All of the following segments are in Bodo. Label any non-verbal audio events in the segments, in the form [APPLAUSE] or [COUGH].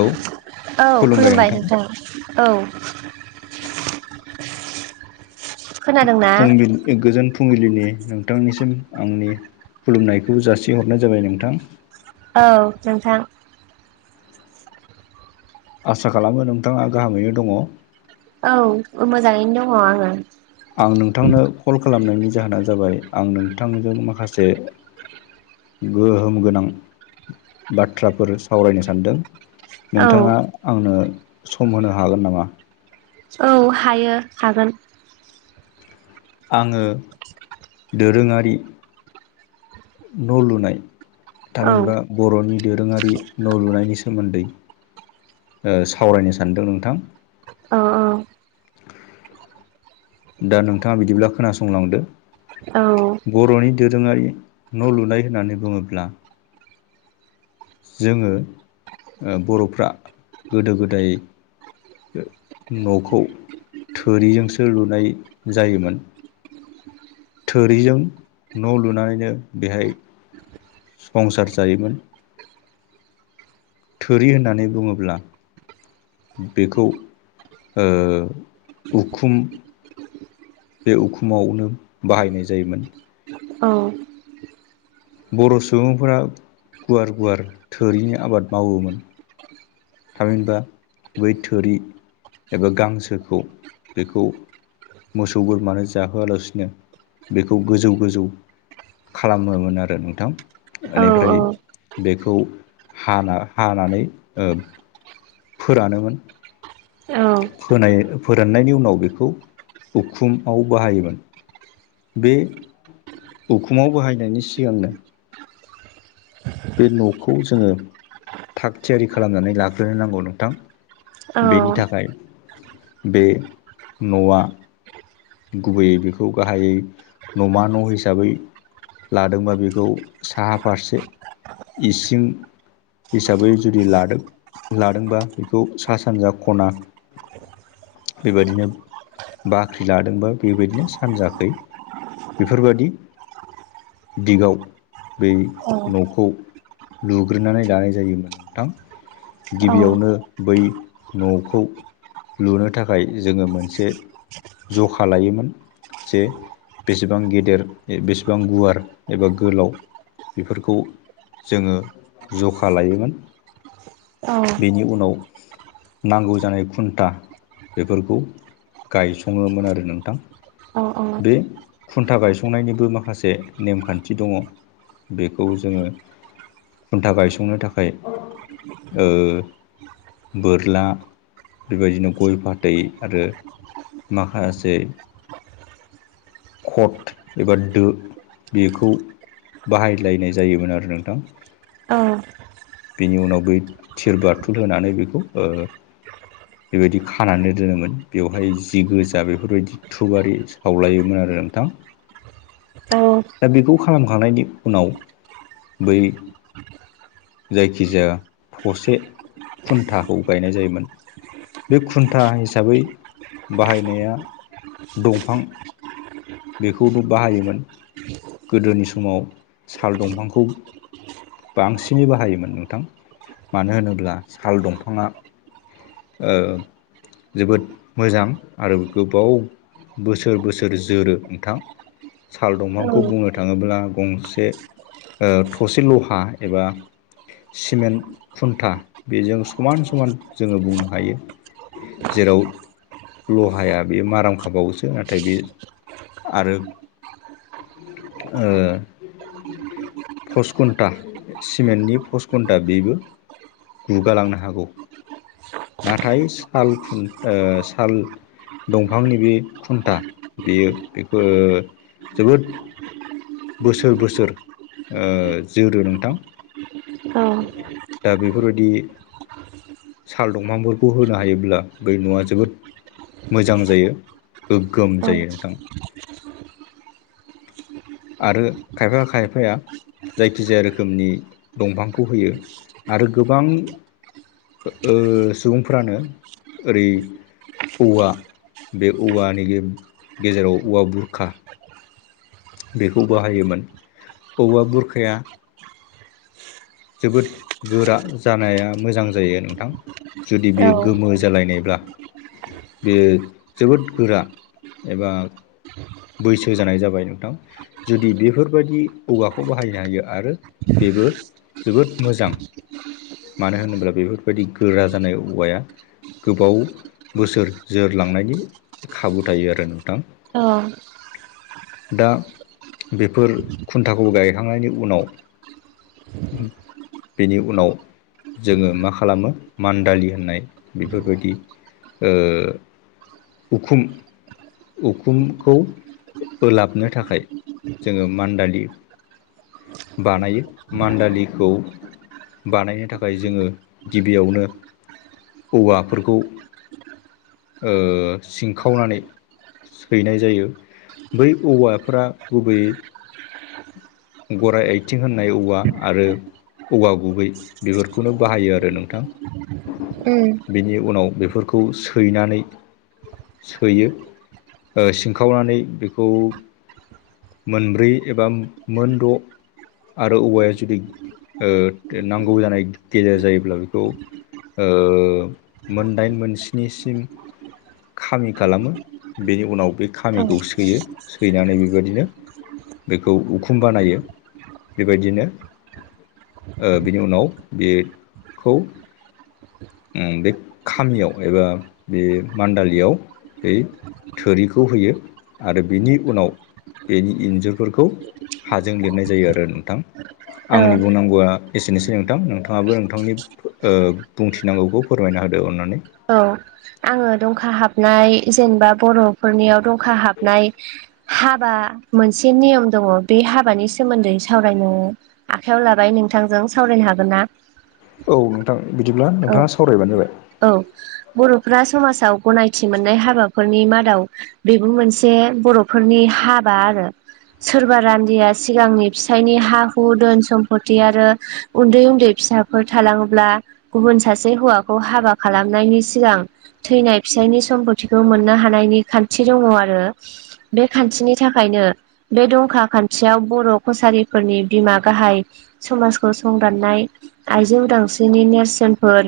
औ औ खुलुमबाय नोंथां औ खोनादोंना फुंबिलिनि गोजोन फुंबिलिनि नोंथांनिसिम आंनि खुलुमनायखौ जासिहरनाय जाबाय नोंथां औ नोंथां आसा खालामो नोंथाङा गाहामैनो दङ औ मोजाङैनो दङ आङो आं नोंथांनो कल खालामनायनि जाहोना जाबाय आं नोंथांजों माखासे गोहोम गोनां बाथ्राफोर सावरायनो सानदों औ नोंथाङा आंनो सम होनो हागोन नामा औ हायो हागोन आङो दोरोङारि न' लुनाय औ थामहिनबा बर'नि दोरोङारि न' लुनायनि सोमोन्दै सावरायनो सानदों नोंथां अ औ दा नोंथाङा बिदिब्ला खोनासंलांदो औ बर'नि दोरोङारि न' लुनाय होननानै बुङोब्ला जोङो बर'फ्रा गोदो गोदाय न'खौ थोरिजोंसो लुनाय जायोमोन थोरिजों न' लुनानैनो बेहाय संसार जायोमोन थोरि होननानै बुङोब्ला बेखौ उखुम बे उखुमावनो बाहायनाय जायोमोन औ बर' सुबुंफोरा गुवार गुवार थोरिनि आबाद मावोमोन थाबहिनबा बै थोरि एबा गांसोखौ बेखौ मोसौ बोरमानो जाहोआलासिनो बेखौ गोजौ गोजौ खालामोमोन आरो नोंथां बेनिफ्राय बेखौ हाना हानानै ओ फोरानोमोन फोनाय फोराननायनि उनाव बेखौ उखुमाव बाहायोमोन। बे उखुमाव बाहायनायनि सिगांनो बे न'खौ जोङो थाग थियारि खालामनानै लाग्रोनो नांगौ नोंथां। बेनि थाखाय बे न'आ गुबैयै बेखौ गाहायै न'मा न' हिसाबै लादोंबा बेखौ साहा फारसे इसिं हिसाबै जुदि लादों लादोंबा बेखौ सा सानजा खना बेबायदिनो बाख्रि लादोंबा बेबायदिनो सानजाखै बेफोरबायादि दिगाव बै न'खौ लुग्रोनानै लानाय जायोमोन नोंथां गिबियावनो बै न'खौ लुनो थाखाय जोङो मोनसे जखा लायोमोन जे बेसेबां गेदेर बेसेबां गुवार एबा गोलाव बेफोरखौ जोङो जखा लायोमोन औ बेनि उनाव नांगौ जानाय खुन्था बेफोरखौ गायसङोमोन आरो नोंथां। औ बे खुन्था गायसंनायनिबो माखासे नेमखान्थि दङ बेखौ जोङो खुन्था गायसंनो थाखाय बोरला बेबायदिनो गय फाथै आरो। माखासे खट एबा दो बेखौ बाहायलायनाय जायोमोन आरो नोंथां। अ बेनि उनाव बै थिर बाथुल होनानै बेखौ ओ बेबायदि खानानै दोनोमोन बेवहाय जि गोजा बेफोरबायदि छुबारि सावलायोमोन आरो नोंथां। [INAUDIBLE] औ दा बेखौ खालामखांनायनि उनाव बै जायखिजाया थसे खुन्थाखौ गायनाय जायोमोन। बे खुन्था हिसाबै बाहायनाया दंफां बेखौबो बाहायोमोन गोदोनि समाव साल दंफांखौ बांसिनै बाहायोमोन नोंथां मानो होनोब्ला साल दंफाङा ओ जोबोद मोजां आरो गोबाव बोसोर बोसोर जोरो नोंथां साल दंफांखौ नो थाङोब्ला गंसे ओ थसे लहा एबा सिमेन्ट खुन्था बेजों समान समान जोङो बुंनो हायो। जेराव लहाया बेयो माराम खाबावोसो नाथाय बे आरो। ओ पस खुन्टा सिमेन्टनि पस खुन्टा बेबो गुगालांनो हागौ नाथाय साल खु ओ साल दंफांनि बे खुन्था बेयो बेखौ ओ जोबोद बोसोर बोसोर जोरो नोंथां। दा बेफोरबायदि साल दंफांफोरखौ होनो हायोब्ला बे न'आ जोबोद मोजां जायो। गोगोम जायो नोंथां। आरो खायफा-खायफाया जायखिजाया रोखोमनि दंफांखौ होयो आरो गोबां ओ सुबुंफ्रानो ओरै औवा बे औवानि गे-गेजेराव औवा बुरखा बेखौ बाहायोमोन औवा बुरखाया जोबोद गोरा जानाया मोजां जायो नोंथां जुदि बेयो गोमो जालायनायब्ला बेयो जोबोद गोरा एबा बैसो जानाय जाबाय नोंथां। जुदि बेफोरबायदि औवाखौ बाहायनो हायो आरो बेबो जोबोद मोजां मानो होनोब्ला बेफोरबायदि गोरा जानाय औवाया गोबाव बोसोर जोरलांनायनि खाबु थायो आरो नोंथां। औ दा बेफोर खुन्थाखौ गायखांनायनि उनाव [INAUDIBLE] बेनि उनाव जोङो मा खालामो मान्दालि होननाय बेफोरबायदि ओ उखुम उखुमखौ ओलाबनो थाखाय जोङो मान्दालि बानायो मान्दालिखौ बानायनो थाखाय जोङो गिबियावनो औवाफोरखौ ओ सिंखावनानै हैनाय जायो बै औवाफ्रा गुबैयै गराइ आइथिं होननाय औवा आरो औवा गुबै बेफोरखौनो बाहायो आरो नोंथां। उम बिनि उनाव बेफोरखौ सैनानै सोयो सिनखावनानै बेखौ मोनब्रै एबा मोन द' आरो औवाया जुदि ओ [UNINTELLIGIBLE] नांगौ जानाय गेजेर जायोब्ला बेखौ ओ मोनदाइन मोनस्निसिम खामि खालामो बेनि उनाव बे खामिखौ सैयो सैनानै बेबायदिनो [INAUDIBLE] बेखौ उखुम बानायो बेबायदिनो ओ बिनि उनाव बे खौ उम बे खामियाव एबा बे मान्दालियाव बे थोरिखौ होयो आरो बेनि उनाव बेनि इन्जुर बेफोरखौ हाजों लिरनाय जायो आरो नोंथां औ आंनि बुंनांगौआ एसेनोसै नोंथां नोंथाङाबो नोंथांनि ओ बुंथिनांगौखौ फोरमायना होदो अनानै। औ आङो दंखा हाबनाय जेनेबा बर'फोरनियाव दं खा हाबनाय हाबा मोनसे नियम दङ बे हाबानि सोमोन्दै सावरायनो आखाइयाव लाबाय नोंथांजों सावरायनो हागोन ना? औ नोंथां बिदिब्ला औ नोंथाङा सावरायबानो जाबाय। औ बर'फ्रा समाजाव गनायथि मोननाय हाबाफोरनि मादाव बेबो मोनसे बर'फोरनि हाबा आरो। सोरबा रान्दिया सिगांनि फिसायनि हा हु धोन सम्फति आरो उन्दै-उन्दै फिसाफोर थालाङोब्ला गुबुन सासे हौवाखौ हाबा खालामनायनि सिगां थैनाय फिसायनि सम्पतिखौ मोननो हानायनि खान्थि दङ आरो। बे खान्थिनि थाखायनो बे दंखा खान्थियाव बर' कसारिफोरनि बिमा गाहाय समाजखौ संदाननाय आइजो उदांस्रिनि नेरसोनफोर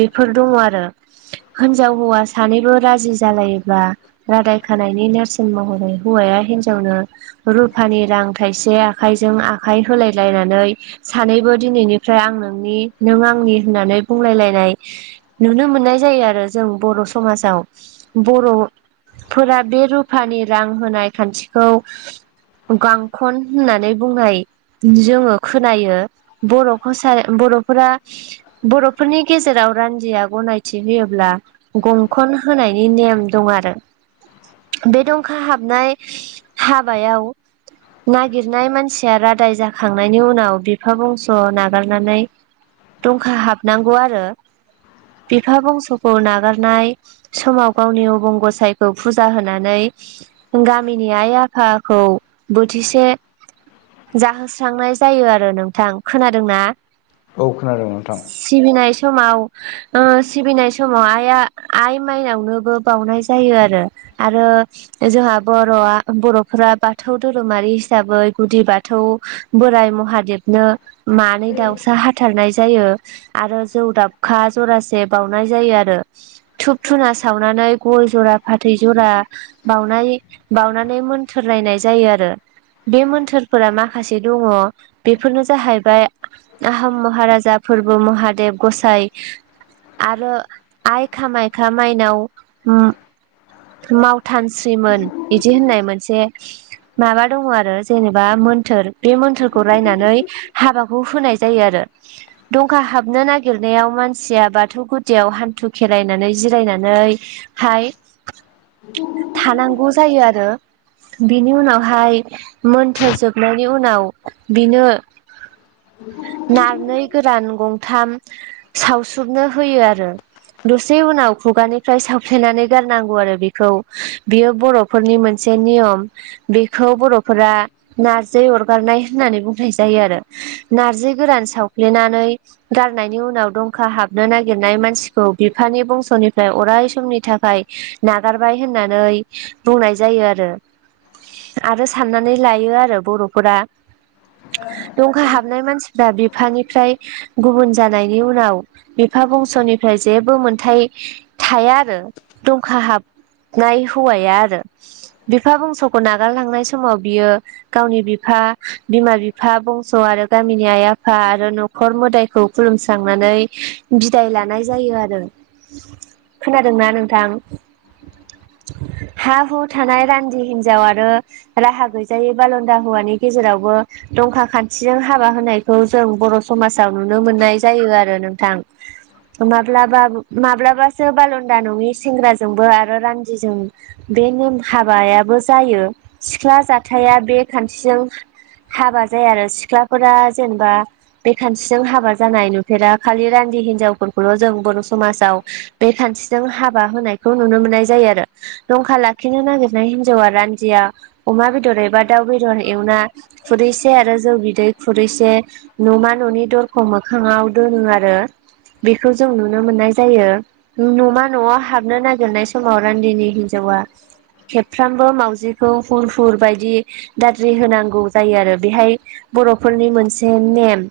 बेफोर दङ आरो हिनजाव हौवा सानैबो राजि जालायोबा रादाय खानायनि नेरसोन महरै हौवाया हिनजावनो रुफानि रां थाइसे आखाइजों आखाइ होलाय लायनानै सानैबो दिनैनिफ्राय आं नोंनि नों आंनि होननानै बुंलायलायनाय नुनो मोननाय जायो आरो जों बर' समाजाव बर' फोरा बे रुफानि रां होनाय खान्थिखौ गांखन होननानै बुंनाय जोङो खोनायो बर'खसा बर'फोरा बर'फोरनि गेजेराव रान्दिया गनायथि होयोब्ला गंखन होनायनि नेम दं आरो। बे दंखा हाबनाय हाबायाव नागिरनाय मानसिया रादाय जाखांनायनि उनाव बिफा बंस' नागारनानै दंखा हाबनांगौ आरो। बिफा बंस'खौ नागारनाय समाव गावनि अबं गसायखौ फुजा होनानै गामिनि आइ आफाखौ बोथिसे जाहोस्रांनाय जायो आरो नोंथां खोनादों ना? औ खोनादों नोंथां। सिबिनाय समाव सिबिनाय समाव आइआ आइ माइनावनोबो बावनाय जायो आरो। आरो जोंहा बर'आ बर'फोरा बाथौ धोरोमारि हिसाबै गुदि बाथौ बोराइ महादेबनो मानै दाउसा हाथारनाय जायो आरो जौ दाबखा जरासे बाउनाय जायो आरो। धुप धुना सावनानै गय जरा फाथै जरा बावनाय बावनानै मोन्थोररायनाय जायो आरो। बे मोन्थोरफोरा माखासे दङ बेफोरनो जाहैबाय आहम महाराजा फोरबो महादेब गसाइ आरो आइखामायखा माइनाव मावथानस्रिमोन बिदि होननाय मोनसे माबा दङ आरो जेनेबा मोन्थोर बे मोन्थोरखौ रायनानै हाबाखौ होनाय जायो आरो। दंखा हाबनो नागिरनायाव मानसिया बाथौ गुदियाव हान्थु खेरायनानै जिरायनानै हाय [UNINTELLIGIBLE] थानांगौ जायो आरो। बिनि उनावहाय मोनथोरजोबनायनि उनाव बिनो [UNINTELLIGIBLE] नारनै गोरान गंथाम सावसोबनो होयो आरो दसे उनाव खुगानिफ्राय सावफ्लेनानै गार नांगौ आरो बेखौ बियो बर'फोरनि मोनसे नियम। बेखौ बर'फोरा नारजि अरगारनाय होननानै बुंनाय जायो आरो। नारजि गोरान सावफ्लेनानै गारनायनि उनाव दंखा हाबनो नागिरनाय मानसिखौ बिफानि बंस'निफ्राय अराय समनि थाखाय नागारबाय होननानै बुंनाय जायो आरो। आरो साननानै लायो आरो बर'फोरा दंखा हाबनाय मानसिफ्रा बिफानिफ्राय गुबुन जानायनि उनाव बिफा बंस'निफ्राय जेबो मोनथाय थाया आरो दंखा हाबनाय हौवाया आरो। बिफा बंस'खौ नागारलांनाय समाव बियो गावनि बिफा बिमा बिफा बंस' आरो गामिनि आइ आफा आरो न खर मोदायखौ खुलुमस्रांनानै बिदाय लानाय जायो आरो। खोनादोंना नोंथां? हा हु थानाय रान्दि हिन्जाव आरो राहा गैजायै बाल'न्दा हौवानि गेजेरावबो दंखा खान्थिजों हाबा होनायखौ जों बर' समाजाव नुनो मोननाय जायो आरो नोंथां। माब्लाबा माब्लाबासो बाल'न्दा नङि सेंग्राजोंबो आरो रान्दिजों बे निम हाबायाबो जायो। सिख्ला जाथाया बे खान्थिजों हाबा जाया आरो सिख्लाफोरा जेनेबा बे खान्थिजों हाबा जानाय नुफेरा खालि रान्दि हिनजावफोरखौल' जों बर' समाजाव बे खान्थिजों हाबा होनायखौ नुनो मोननाय जायो आरो। दंखा लाखिनो नागिरनाय हिनजावा रान्दिया अमा बेदर एबा दाउ बेदर एवना खुरैसे आरो जौ बिदै खुरैसे न'मा न'नि दरखं मोखाङाव दोनो आरो। बेखौ जों नुनो मोननाय जायो। नमा न'आव हाबनो नागिरनाय समाव रान्दिनि हिन्जावा खेबफ्रामबो मावाउजिखौ हुर हुर बायदि दाद्रि होनांगौ जायो आरो बेहाय बर'फोरनि मोनसे नेम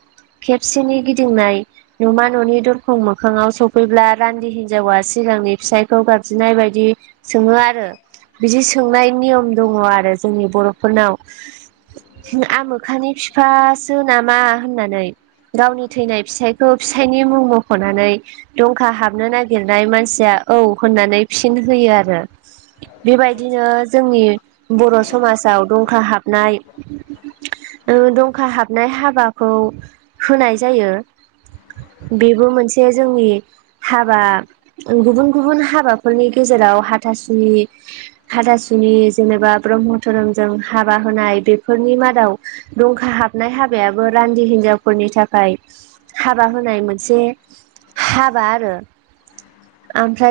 खेबसेनि गिदिंनाय न'मा न'नि दरखं मोखाङाव सफैब्ला रान्दि हिनजावा सिगांनि फिसायखौ गाबज्रिनाय बायदि सोङो आरो। बिदि सोंनाय नियम दङ आरो जोंनि बर'फोरनाव। आमोखानि बिफासो नामा होननानै। गावनि थैनाय फिसाइखौ फिसाइनि मुं मख'नानै दंखा हाबनो नागिरनाय मानसिया औ होननानै फिन होयो आरो बेबायदिनो जोंनि बर' समाजाव दंखा हाबनाय ओ दंखा हाबनाय हाबाखौ होनाय जायो। बेबो मोनसे जोंनि हाबा ओ गुबुन गुबुन हाबाफोरनि गेजेराव हाथासुनि हादासुनि जेनेबा ब्रह्म धोरोमजों हाबा होनाय बेफोरनि मादाव दंखा हाबनाय हाबायाबो रान्दि हिनजावफोरनि थाखाय हाबा होनाय मोनसे हाबा आरो। ओमफ्राय